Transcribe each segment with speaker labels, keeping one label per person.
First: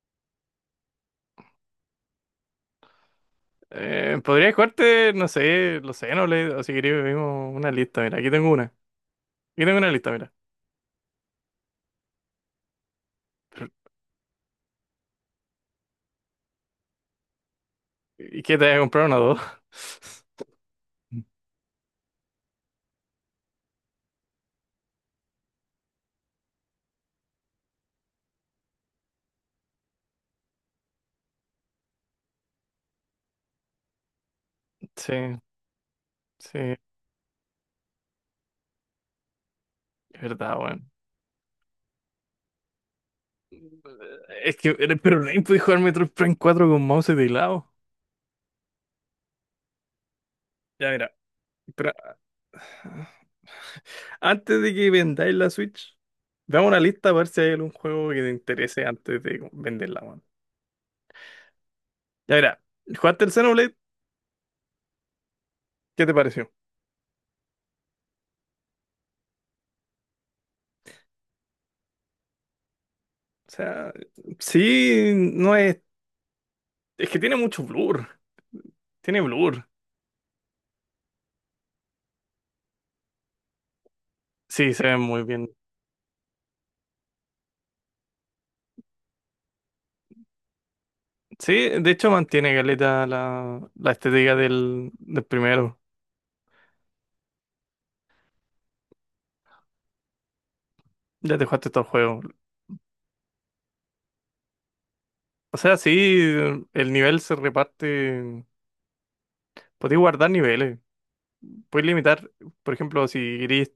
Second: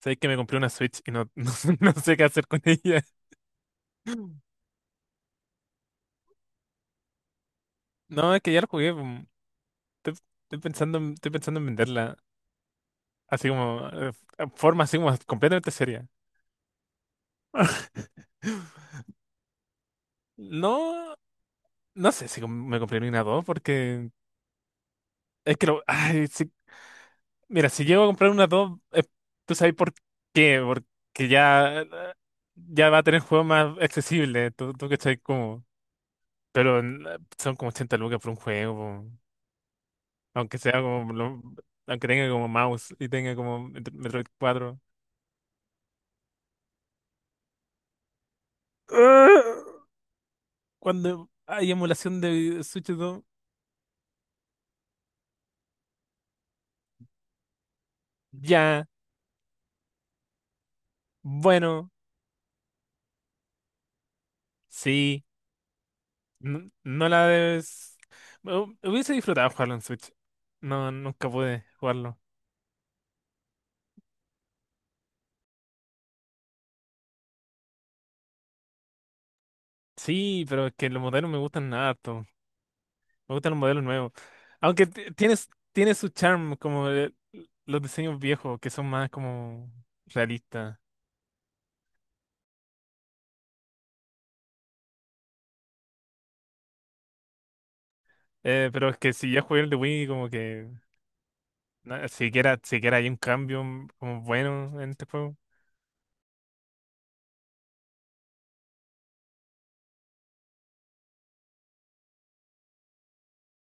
Speaker 1: Sabéis que me compré una Switch y no sé qué hacer con ella.
Speaker 2: Podría jugarte, no sé, los le o si queréis vimos una lista, mira, aquí
Speaker 1: No, es
Speaker 2: tengo
Speaker 1: que ya
Speaker 2: una.
Speaker 1: la
Speaker 2: Aquí
Speaker 1: jugué. Pum.
Speaker 2: tengo una lista,
Speaker 1: Estoy,
Speaker 2: mira.
Speaker 1: estoy estoy pensando en venderla. Así como, forma así como completamente seria.
Speaker 2: ¿Y qué te voy a comprar una o dos?
Speaker 1: No, no sé si me compré una 2 porque es que lo, ay, si- mira, si llego a comprar una 2 tú sabes por qué, porque ya, ya va a tener juegos más accesibles, tú cachai
Speaker 2: Sí,
Speaker 1: como,
Speaker 2: sí, es
Speaker 1: pero son como 80 lucas por un juego.
Speaker 2: verdad,
Speaker 1: Aunque sea
Speaker 2: weón.
Speaker 1: como, aunque tenga como mouse y tenga como Metroid
Speaker 2: Es que,
Speaker 1: 4.
Speaker 2: pero no podéis jugar Metroid Prime cuatro con mouse y teclado. Ya, mira,
Speaker 1: Cuando hay
Speaker 2: pero
Speaker 1: emulación de Switch 2,
Speaker 2: antes de que vendáis la Switch, veamos una lista para ver si hay algún juego que te interese
Speaker 1: ya,
Speaker 2: antes de venderla, weón.
Speaker 1: bueno,
Speaker 2: Ya, mira, ¿jugaste el Xenoblade?
Speaker 1: sí,
Speaker 2: ¿Qué te pareció?
Speaker 1: no, no la debes. Hubiese disfrutado jugarlo en Switch. No, nunca pude jugarlo.
Speaker 2: O sea, sí, no es. Es que tiene mucho blur. Tiene blur.
Speaker 1: Sí, pero es que los modelos me gustan harto. Me gustan los modelos nuevos.
Speaker 2: Sí, se
Speaker 1: Aunque
Speaker 2: ve muy
Speaker 1: tienes,
Speaker 2: bien.
Speaker 1: tiene su charm, como los diseños viejos, que son más como realistas.
Speaker 2: Sí, de hecho mantiene caleta la estética del primero.
Speaker 1: Pero es que si ya jugué el de Wii, como que.
Speaker 2: Ya te jugaste todo el
Speaker 1: No,
Speaker 2: juego.
Speaker 1: siquiera, siquiera hay un cambio como bueno en este juego.
Speaker 2: O sea, sí, el nivel se reparte. Podéis guardar niveles. Podéis limitar, por ejemplo, si queréis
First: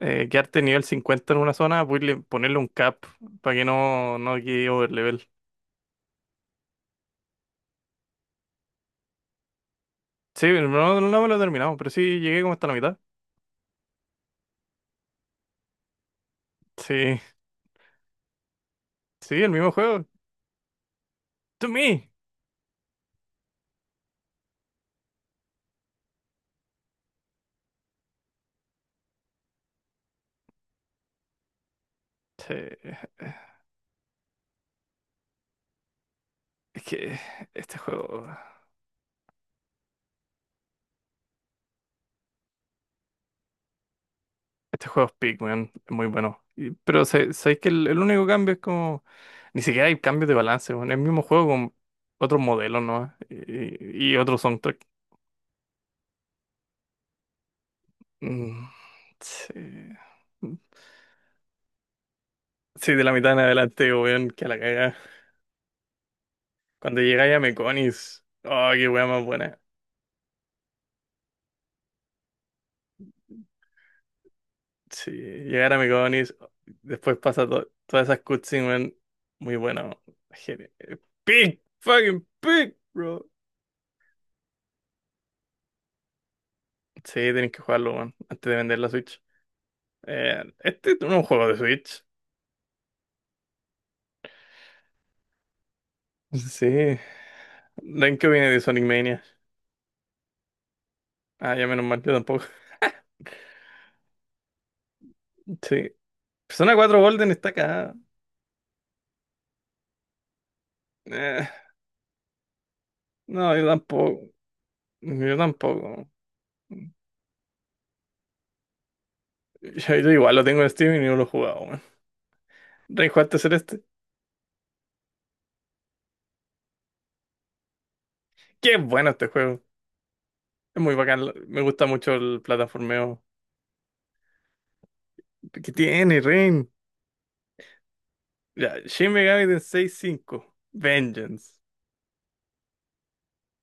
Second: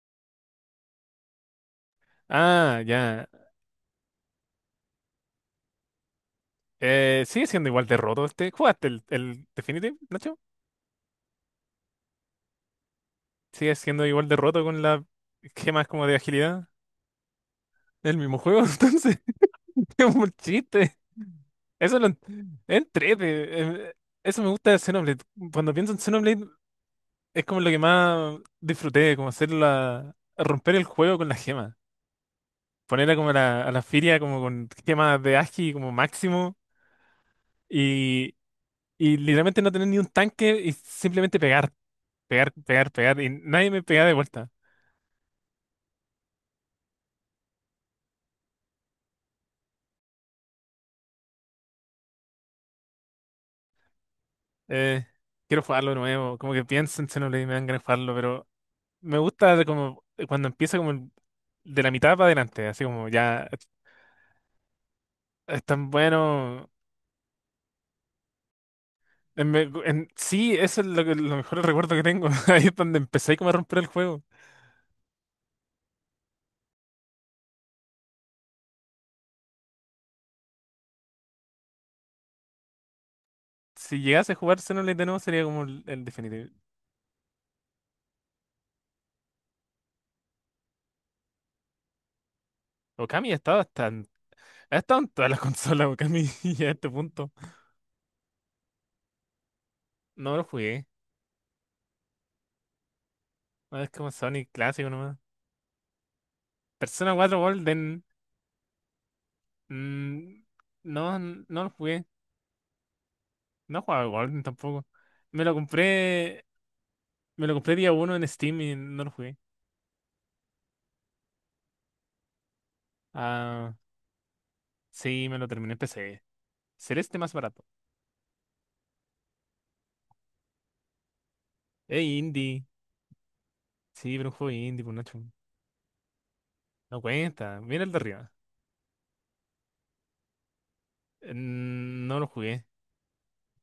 Speaker 2: quedarte nivel 50 en una zona, podéis ponerle un
Speaker 1: Ah,
Speaker 2: cap
Speaker 1: ya.
Speaker 2: para que no quede overlevel.
Speaker 1: Sigue siendo igual de roto este. ¿Jugaste el Definitive, Nacho?
Speaker 2: Sí, no, no me lo he terminado, pero sí llegué como hasta la mitad.
Speaker 1: Sigue siendo igual de roto con las gemas como de agilidad.
Speaker 2: Sí,
Speaker 1: El mismo juego, entonces.
Speaker 2: sí, el mismo juego.
Speaker 1: Es un chiste.
Speaker 2: To
Speaker 1: Eso lo
Speaker 2: me.
Speaker 1: en- es entrete. Eso me gusta de Xenoblade. Cuando pienso en Xenoblade, es como lo que más disfruté, como hacer la, romper el juego con las gemas.
Speaker 2: Sí,
Speaker 1: Ponerla como a la feria como con gemas de agi como máximo.
Speaker 2: es que este juego.
Speaker 1: Y literalmente no tener ni un tanque y simplemente pegar, pegar, pegar, pegar. Y nadie me pega de vuelta.
Speaker 2: Este juego es Peak, weón, es muy bueno. Pero sabéis que el único cambio es como. Ni siquiera hay cambios de balance, weón. Es el mismo juego con otros modelos, ¿no? Y otro soundtrack.
Speaker 1: Eh, Quiero jugarlo de nuevo. Como que pienso en Xenoblade y me dan ganas de jugarlo, pero
Speaker 2: Mm,
Speaker 1: me gusta de
Speaker 2: sí.
Speaker 1: como cuando empieza como de la mitad para adelante. Así
Speaker 2: Sí, de
Speaker 1: como
Speaker 2: la mitad en
Speaker 1: ya
Speaker 2: adelante, weón, que a la caga.
Speaker 1: es tan bueno.
Speaker 2: Cuando llegáis a Meconis. Oh, qué weón más
Speaker 1: En
Speaker 2: buena.
Speaker 1: sí, eso es lo, que, lo mejor recuerdo que tengo. Ahí es donde empecé como a romper el juego.
Speaker 2: Sí, llegar a Meconis. Después pasa todas esas cutscenes, weón. Muy bueno. Peak, fucking peak, bro.
Speaker 1: Si llegase a jugar Xenoblade de nuevo sería como el definitivo.
Speaker 2: Sí, tenéis que jugarlo, weón, antes de vender la Switch. Este es un juego de Switch.
Speaker 1: Okami ha estado hasta ha estado en todas las consolas, Okami,
Speaker 2: Sí.
Speaker 1: ya a este
Speaker 2: ¿De
Speaker 1: punto.
Speaker 2: en qué viene de Sonic Mania?
Speaker 1: No lo jugué.
Speaker 2: Ah, ya menos mal, yo tampoco.
Speaker 1: No, es como Sonic clásico nomás.
Speaker 2: Sí. Persona cuatro
Speaker 1: Persona
Speaker 2: Golden
Speaker 1: 4
Speaker 2: está acá.
Speaker 1: Golden. mm, no,
Speaker 2: Eh,
Speaker 1: no lo jugué.
Speaker 2: no, yo
Speaker 1: No jugaba al
Speaker 2: tampoco.
Speaker 1: Golden tampoco.
Speaker 2: Yo
Speaker 1: Me lo
Speaker 2: tampoco.
Speaker 1: compré. Me lo compré día uno en Steam y no lo jugué.
Speaker 2: Yo igual lo tengo en Steam y no lo he jugado, weón. Rey Juárez
Speaker 1: Ah,
Speaker 2: Celeste.
Speaker 1: sí, me lo terminé en PC. Celeste más barato.
Speaker 2: Qué bueno este juego. Es muy bacán. Me gusta mucho el
Speaker 1: Indie.
Speaker 2: plataformeo
Speaker 1: Sí, pero un juego indie, pues Nacho.
Speaker 2: que tiene, Rain.
Speaker 1: No cuenta. Mira el de arriba.
Speaker 2: Ya, Shin Megami Tensei cinco. Vengeance.
Speaker 1: No lo jugué.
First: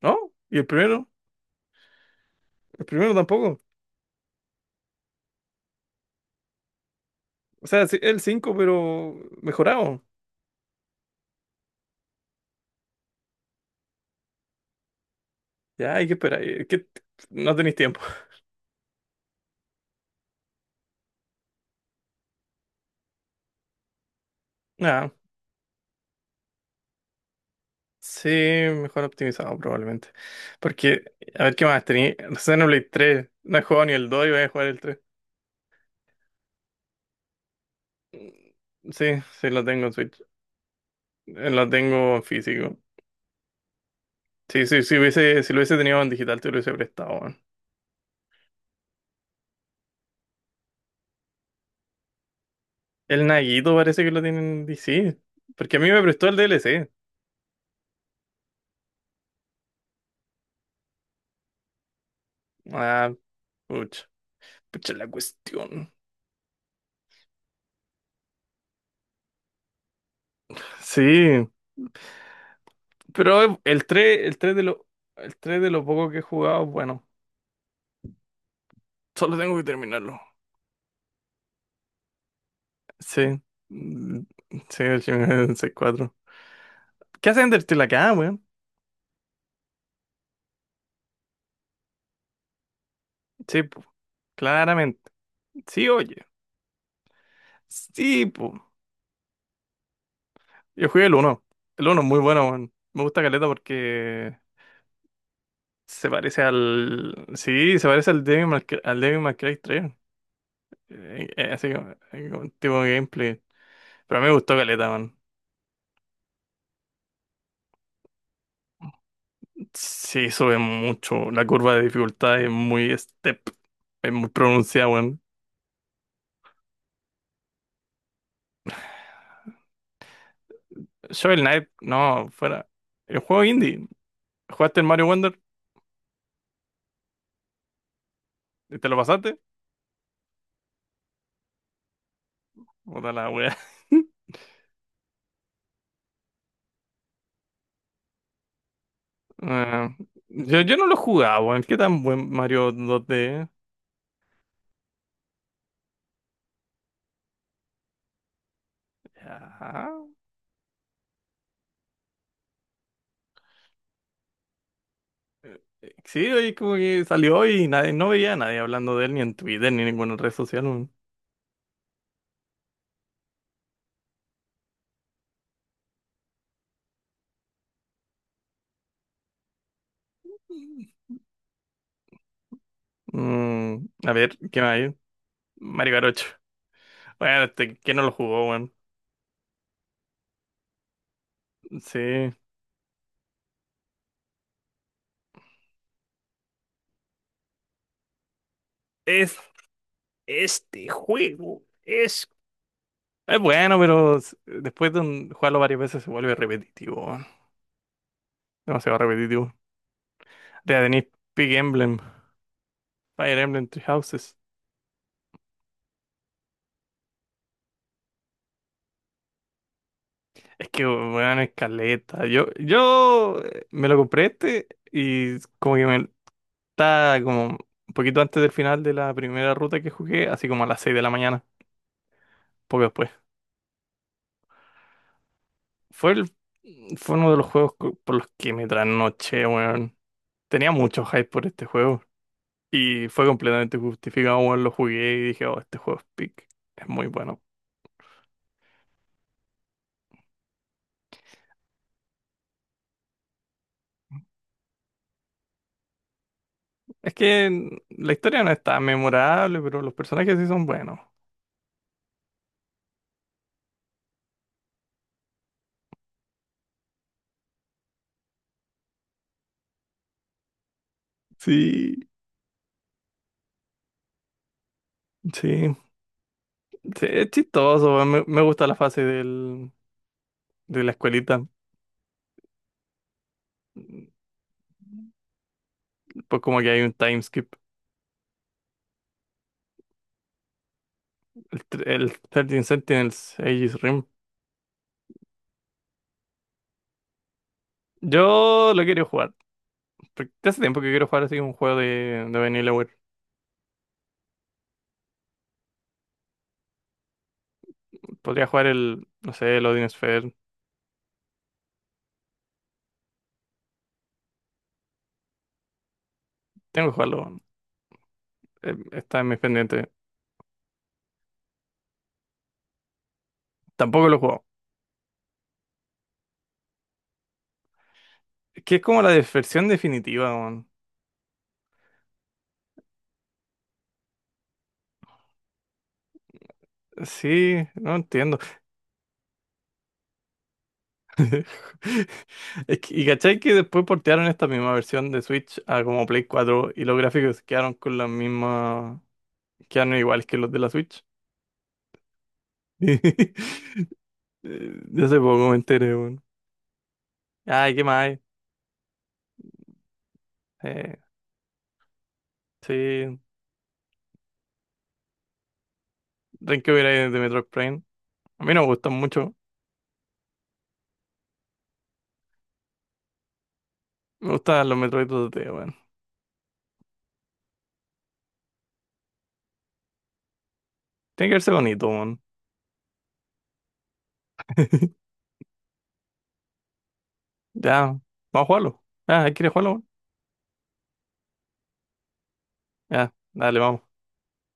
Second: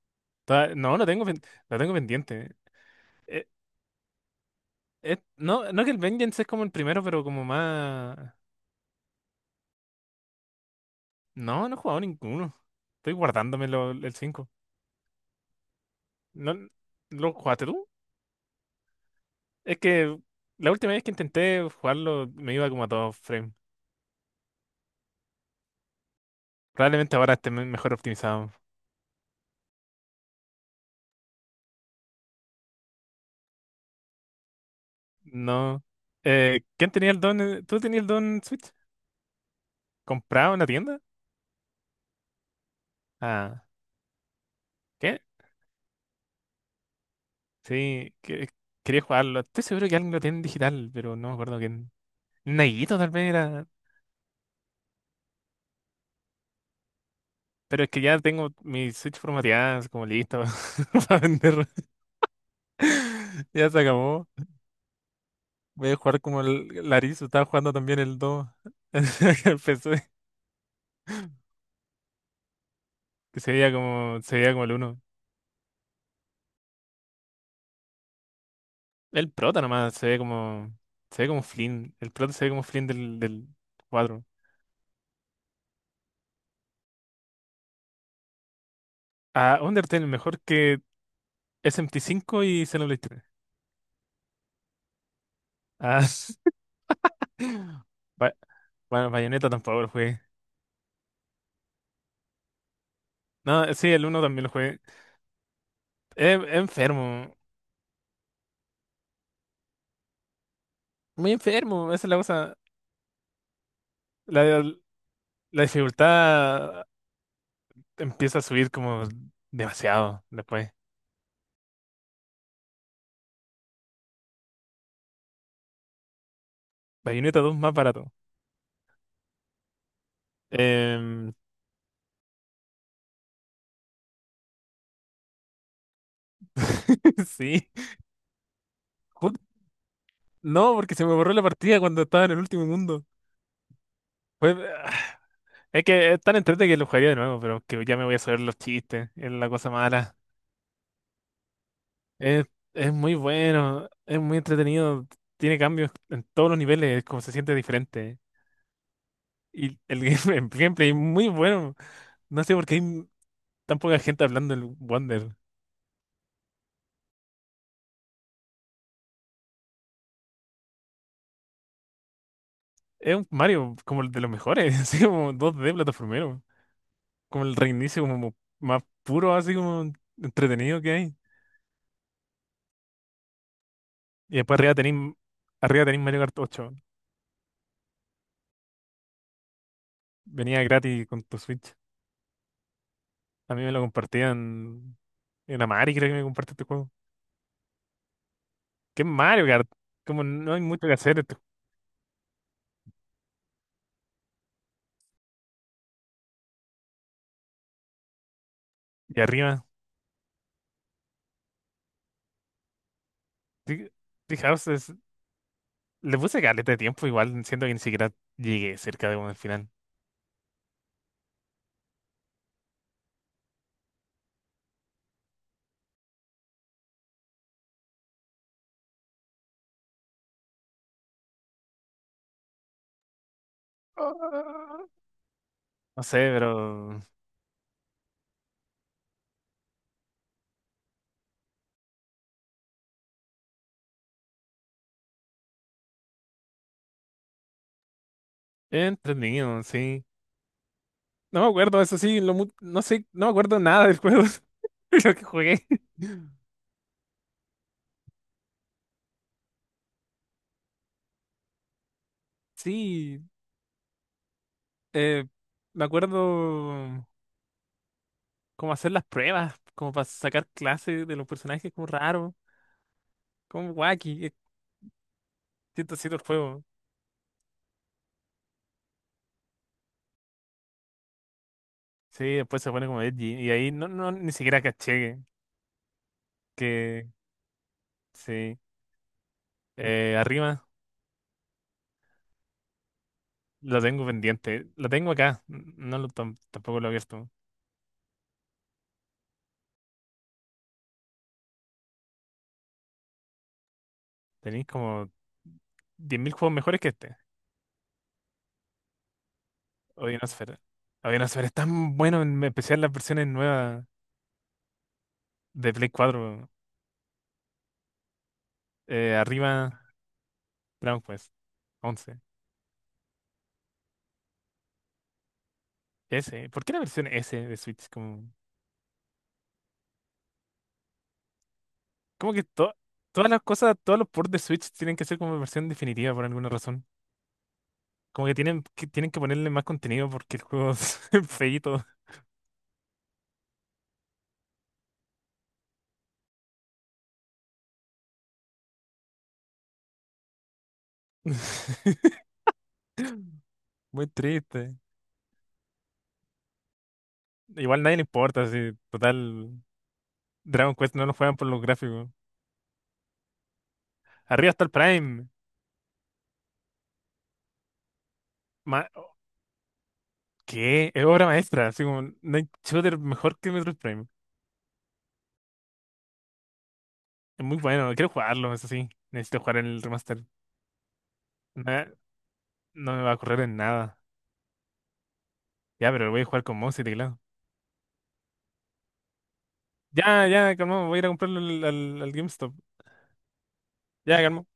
Speaker 2: ¿No? ¿Y el
Speaker 1: No, lo
Speaker 2: primero?
Speaker 1: lo tengo pendiente.
Speaker 2: El primero
Speaker 1: Eh,
Speaker 2: tampoco.
Speaker 1: no, no que el Vengeance es como el primero, pero como
Speaker 2: O sea, sí, el
Speaker 1: más.
Speaker 2: 5 pero mejorado.
Speaker 1: No, no he jugado ninguno. Estoy guardándome el cinco.
Speaker 2: Ya hay que esperar.
Speaker 1: ¿No
Speaker 2: Que
Speaker 1: lo
Speaker 2: no
Speaker 1: jugaste
Speaker 2: tenéis
Speaker 1: tú?
Speaker 2: tiempo.
Speaker 1: Es que la última vez que intenté jugarlo me iba como a dos frames.
Speaker 2: Ah,
Speaker 1: Probablemente ahora esté mejor
Speaker 2: sí,
Speaker 1: optimizado.
Speaker 2: mejor optimizado probablemente. Porque, a ver qué más tenéis. Xenoblade 3. No he jugado ni el 2 y voy a jugar el tres.
Speaker 1: No. ¿Quién tenía el don? ¿Tú tenías el don
Speaker 2: Mm,
Speaker 1: Switch?
Speaker 2: sí, sí, lo tengo en Switch.
Speaker 1: ¿Comprado en la tienda?
Speaker 2: Lo tengo en físico.
Speaker 1: Ah,
Speaker 2: Sí, sí, sí
Speaker 1: ¿qué?
Speaker 2: hubiese, si lo hubiese tenido en digital, te lo hubiese prestado, weón.
Speaker 1: Sí, quería jugarlo. Estoy seguro que alguien lo tiene en digital, pero no me acuerdo quién. Nayito tal
Speaker 2: El
Speaker 1: vez era.
Speaker 2: Naguito parece que lo tiene en DC. Porque a mí me prestó el DLC.
Speaker 1: Pero es que ya tengo mi Switch formateada, así como listo para vender.
Speaker 2: Ah,
Speaker 1: Ya se
Speaker 2: pucha.
Speaker 1: acabó.
Speaker 2: Pucha la
Speaker 1: Voy
Speaker 2: cuestión.
Speaker 1: a jugar como el Larizo, estaba jugando también el 2 en el PC,
Speaker 2: Sí,
Speaker 1: que
Speaker 2: pero el tres
Speaker 1: se
Speaker 2: el
Speaker 1: veía
Speaker 2: tres de
Speaker 1: como el
Speaker 2: lo,
Speaker 1: uno.
Speaker 2: el 3 de lo poco que he jugado, bueno.
Speaker 1: El
Speaker 2: Solo tengo
Speaker 1: prota
Speaker 2: que
Speaker 1: nomás,
Speaker 2: terminarlo.
Speaker 1: se ve como Flynn, el prota se ve como Flynn del,
Speaker 2: Sí.
Speaker 1: del
Speaker 2: Mm,
Speaker 1: 4.
Speaker 2: sí, el Shin Megami Tensei 4. ¿Qué hace Undertale acá, weón?
Speaker 1: Ah, Undertale mejor que SMT5 y Xenoblade 3.
Speaker 2: Sí, po. Claramente. Sí,
Speaker 1: Ah,
Speaker 2: oye. Sí,
Speaker 1: Ba-
Speaker 2: po.
Speaker 1: bueno, Bayonetta tampoco lo jugué.
Speaker 2: Yo jugué el uno, El uno es muy bueno, weón. Me gusta Caleta
Speaker 1: No, sí, el uno
Speaker 2: porque
Speaker 1: también lo jugué.
Speaker 2: se
Speaker 1: Es
Speaker 2: parece al...
Speaker 1: enfermo,
Speaker 2: Sí, se parece al Devil May Cry, al Devil May Cry 3.
Speaker 1: muy
Speaker 2: Así como,
Speaker 1: enfermo, esa es la
Speaker 2: como
Speaker 1: cosa.
Speaker 2: tipo de gameplay. Pero a mí me gustó
Speaker 1: La,
Speaker 2: Caleta, weón.
Speaker 1: la dificultad empieza a subir como demasiado
Speaker 2: Sí, sube
Speaker 1: después.
Speaker 2: mucho. La curva de dificultad es muy step. Es muy pronunciada, weón.
Speaker 1: Bayonetta 2 más barato. Em,
Speaker 2: Shovel Knight, no, fuera. El juego indie. ¿Jugaste el Mario Wonder?
Speaker 1: sí.
Speaker 2: ¿Y te lo pasaste?
Speaker 1: Jut- No, porque se me borró la partida cuando estaba en el último mundo.
Speaker 2: Puta la wea.
Speaker 1: Pues, ah, es que es tan entretenido que lo jugaría de nuevo, pero que ya me voy a saber los chistes. Es la cosa
Speaker 2: Ah,
Speaker 1: mala.
Speaker 2: yo no lo jugaba, weón. ¿Qué tan buen
Speaker 1: Es,
Speaker 2: Mario
Speaker 1: es muy
Speaker 2: 2D?
Speaker 1: bueno, es muy entretenido. Tiene cambios en todos los niveles, como se siente diferente. Y
Speaker 2: Ajá.
Speaker 1: el el gameplay es muy bueno. No sé por qué hay tan poca gente hablando del Wonder.
Speaker 2: Sí, oye, como que salió y nadie, no veía a nadie hablando de él ni en Twitter ni en ninguna red social, weón.
Speaker 1: Es un Mario como el de los mejores, así como dos d plataformero. Como el reinicio como más puro, así como entretenido que hay.
Speaker 2: Mm, a
Speaker 1: Y
Speaker 2: ver,
Speaker 1: después
Speaker 2: ¿qué más
Speaker 1: arriba
Speaker 2: hay?
Speaker 1: tenéis, arriba
Speaker 2: Mario
Speaker 1: tenéis Mario
Speaker 2: Garocho.
Speaker 1: Kart 8.
Speaker 2: Bueno, este, ¿quién no lo jugó, weón?
Speaker 1: Venía gratis con tu Switch.
Speaker 2: Sí.
Speaker 1: A mí me lo compartían en Amari, creo que me compartió este juego. ¿Qué es
Speaker 2: Es,
Speaker 1: Mario Kart? Como no hay mucho
Speaker 2: este
Speaker 1: que hacer. Esto.
Speaker 2: juego es... Es bueno, pero después de jugarlo varias veces se vuelve repetitivo. Demasiado
Speaker 1: Y
Speaker 2: repetitivo.
Speaker 1: arriba,
Speaker 2: Ya tenéis Big Emblem, Fire Emblem Three
Speaker 1: Tri-
Speaker 2: Houses.
Speaker 1: Tree House le puse caleta de tiempo, igual siento que ni siquiera llegué cerca de como el final.
Speaker 2: Es que, weón, escaleta. Yo me lo compré este y como que me está como un poquito antes del final de la primera ruta que jugué, así como a las 6 de la mañana, poco después.
Speaker 1: Ah, no
Speaker 2: Fue
Speaker 1: sé,
Speaker 2: el,
Speaker 1: pero
Speaker 2: fue uno de los juegos por los que me trasnoché, weón. Tenía mucho hype por este juego y fue completamente justificado, weón. Lo jugué y dije, oh, este juego es pick. Es muy bueno.
Speaker 1: entretenido, sí. No me acuerdo, eso sí, lo no sé, no me acuerdo nada del juego, de lo que jugué.
Speaker 2: Es que la historia no es tan memorable, pero los personajes sí son buenos.
Speaker 1: Sí, Eh, me acuerdo cómo hacer las pruebas, como para sacar clases de los personajes, como
Speaker 2: Sí.
Speaker 1: raro, como wacky, es
Speaker 2: Sí,
Speaker 1: chistosito el juego.
Speaker 2: sí, es chistoso. Me gusta la fase del, de la escuelita.
Speaker 1: Sí, después se pone como edgy, y ahí no,
Speaker 2: Pues
Speaker 1: no, ni siquiera caché
Speaker 2: como que hay un
Speaker 1: que,
Speaker 2: time skip.
Speaker 1: sí, arriba
Speaker 2: El 13 Sentinels Aegis
Speaker 1: lo
Speaker 2: Rim.
Speaker 1: tengo pendiente, lo tengo acá, no lo, tampoco lo he abierto.
Speaker 2: Yo lo quiero jugar. Porque hace tiempo que quiero jugar así un juego de Vanillaware.
Speaker 1: Tenéis como 10.000 juegos mejores que este,
Speaker 2: Podría jugar el, no sé, el Odin Sphere.
Speaker 1: Odionosfera. Odionosfera es tan bueno, en especial las versiones nuevas de Play 4,
Speaker 2: Tengo que jugarlo. Está en mis
Speaker 1: arriba
Speaker 2: pendientes.
Speaker 1: Dragon Quest 11.
Speaker 2: Tampoco lo he jugado.
Speaker 1: S. ¿Por qué la versión S de Switch? Como,
Speaker 2: Es que es como la versión definitiva, man.
Speaker 1: como que todas las cosas, todos los ports de Switch tienen que ser como versión definitiva por alguna razón.
Speaker 2: Sí, no
Speaker 1: Como que
Speaker 2: entiendo.
Speaker 1: tienen que, tienen que ponerle más contenido porque el juego es feíto.
Speaker 2: Es que- y cachai que después portearon esta misma versión de Switch a como Play 4 y los gráficos quedaron con la misma, quedaron iguales que los de la Switch.
Speaker 1: Muy triste.
Speaker 2: Ya hace poco me enteré, weón. Ay,
Speaker 1: Igual
Speaker 2: ¿qué más
Speaker 1: nadie le
Speaker 2: hay?
Speaker 1: importa, si total. Dragon Quest
Speaker 2: Eh,
Speaker 1: no lo juegan por los gráficos.
Speaker 2: sí,
Speaker 1: Arriba está el Prime.
Speaker 2: Renkyo era de Metroid Prime. A mí no me
Speaker 1: Ma-
Speaker 2: gustan mucho.
Speaker 1: ¿Qué? Es obra maestra. Así como, no hay shooter mejor que Metroid Prime.
Speaker 2: Me gustan los Metroid 2D, weón.
Speaker 1: Es muy bueno, quiero jugarlo, eso sí. Necesito jugar el remaster.
Speaker 2: Tiene que verse
Speaker 1: Na-
Speaker 2: bonito, weón.
Speaker 1: No, me va a correr en nada. Ya, pero lo voy a jugar con mouse y teclado.
Speaker 2: Ya, vamos a jugarlo. Ah, ¿quieres jugarlo, weón?
Speaker 1: Ya, ya, calmado, voy a ir a comprarlo al, al, al GameStop.
Speaker 2: Ya, dale, vamos.
Speaker 1: Ya, calmado.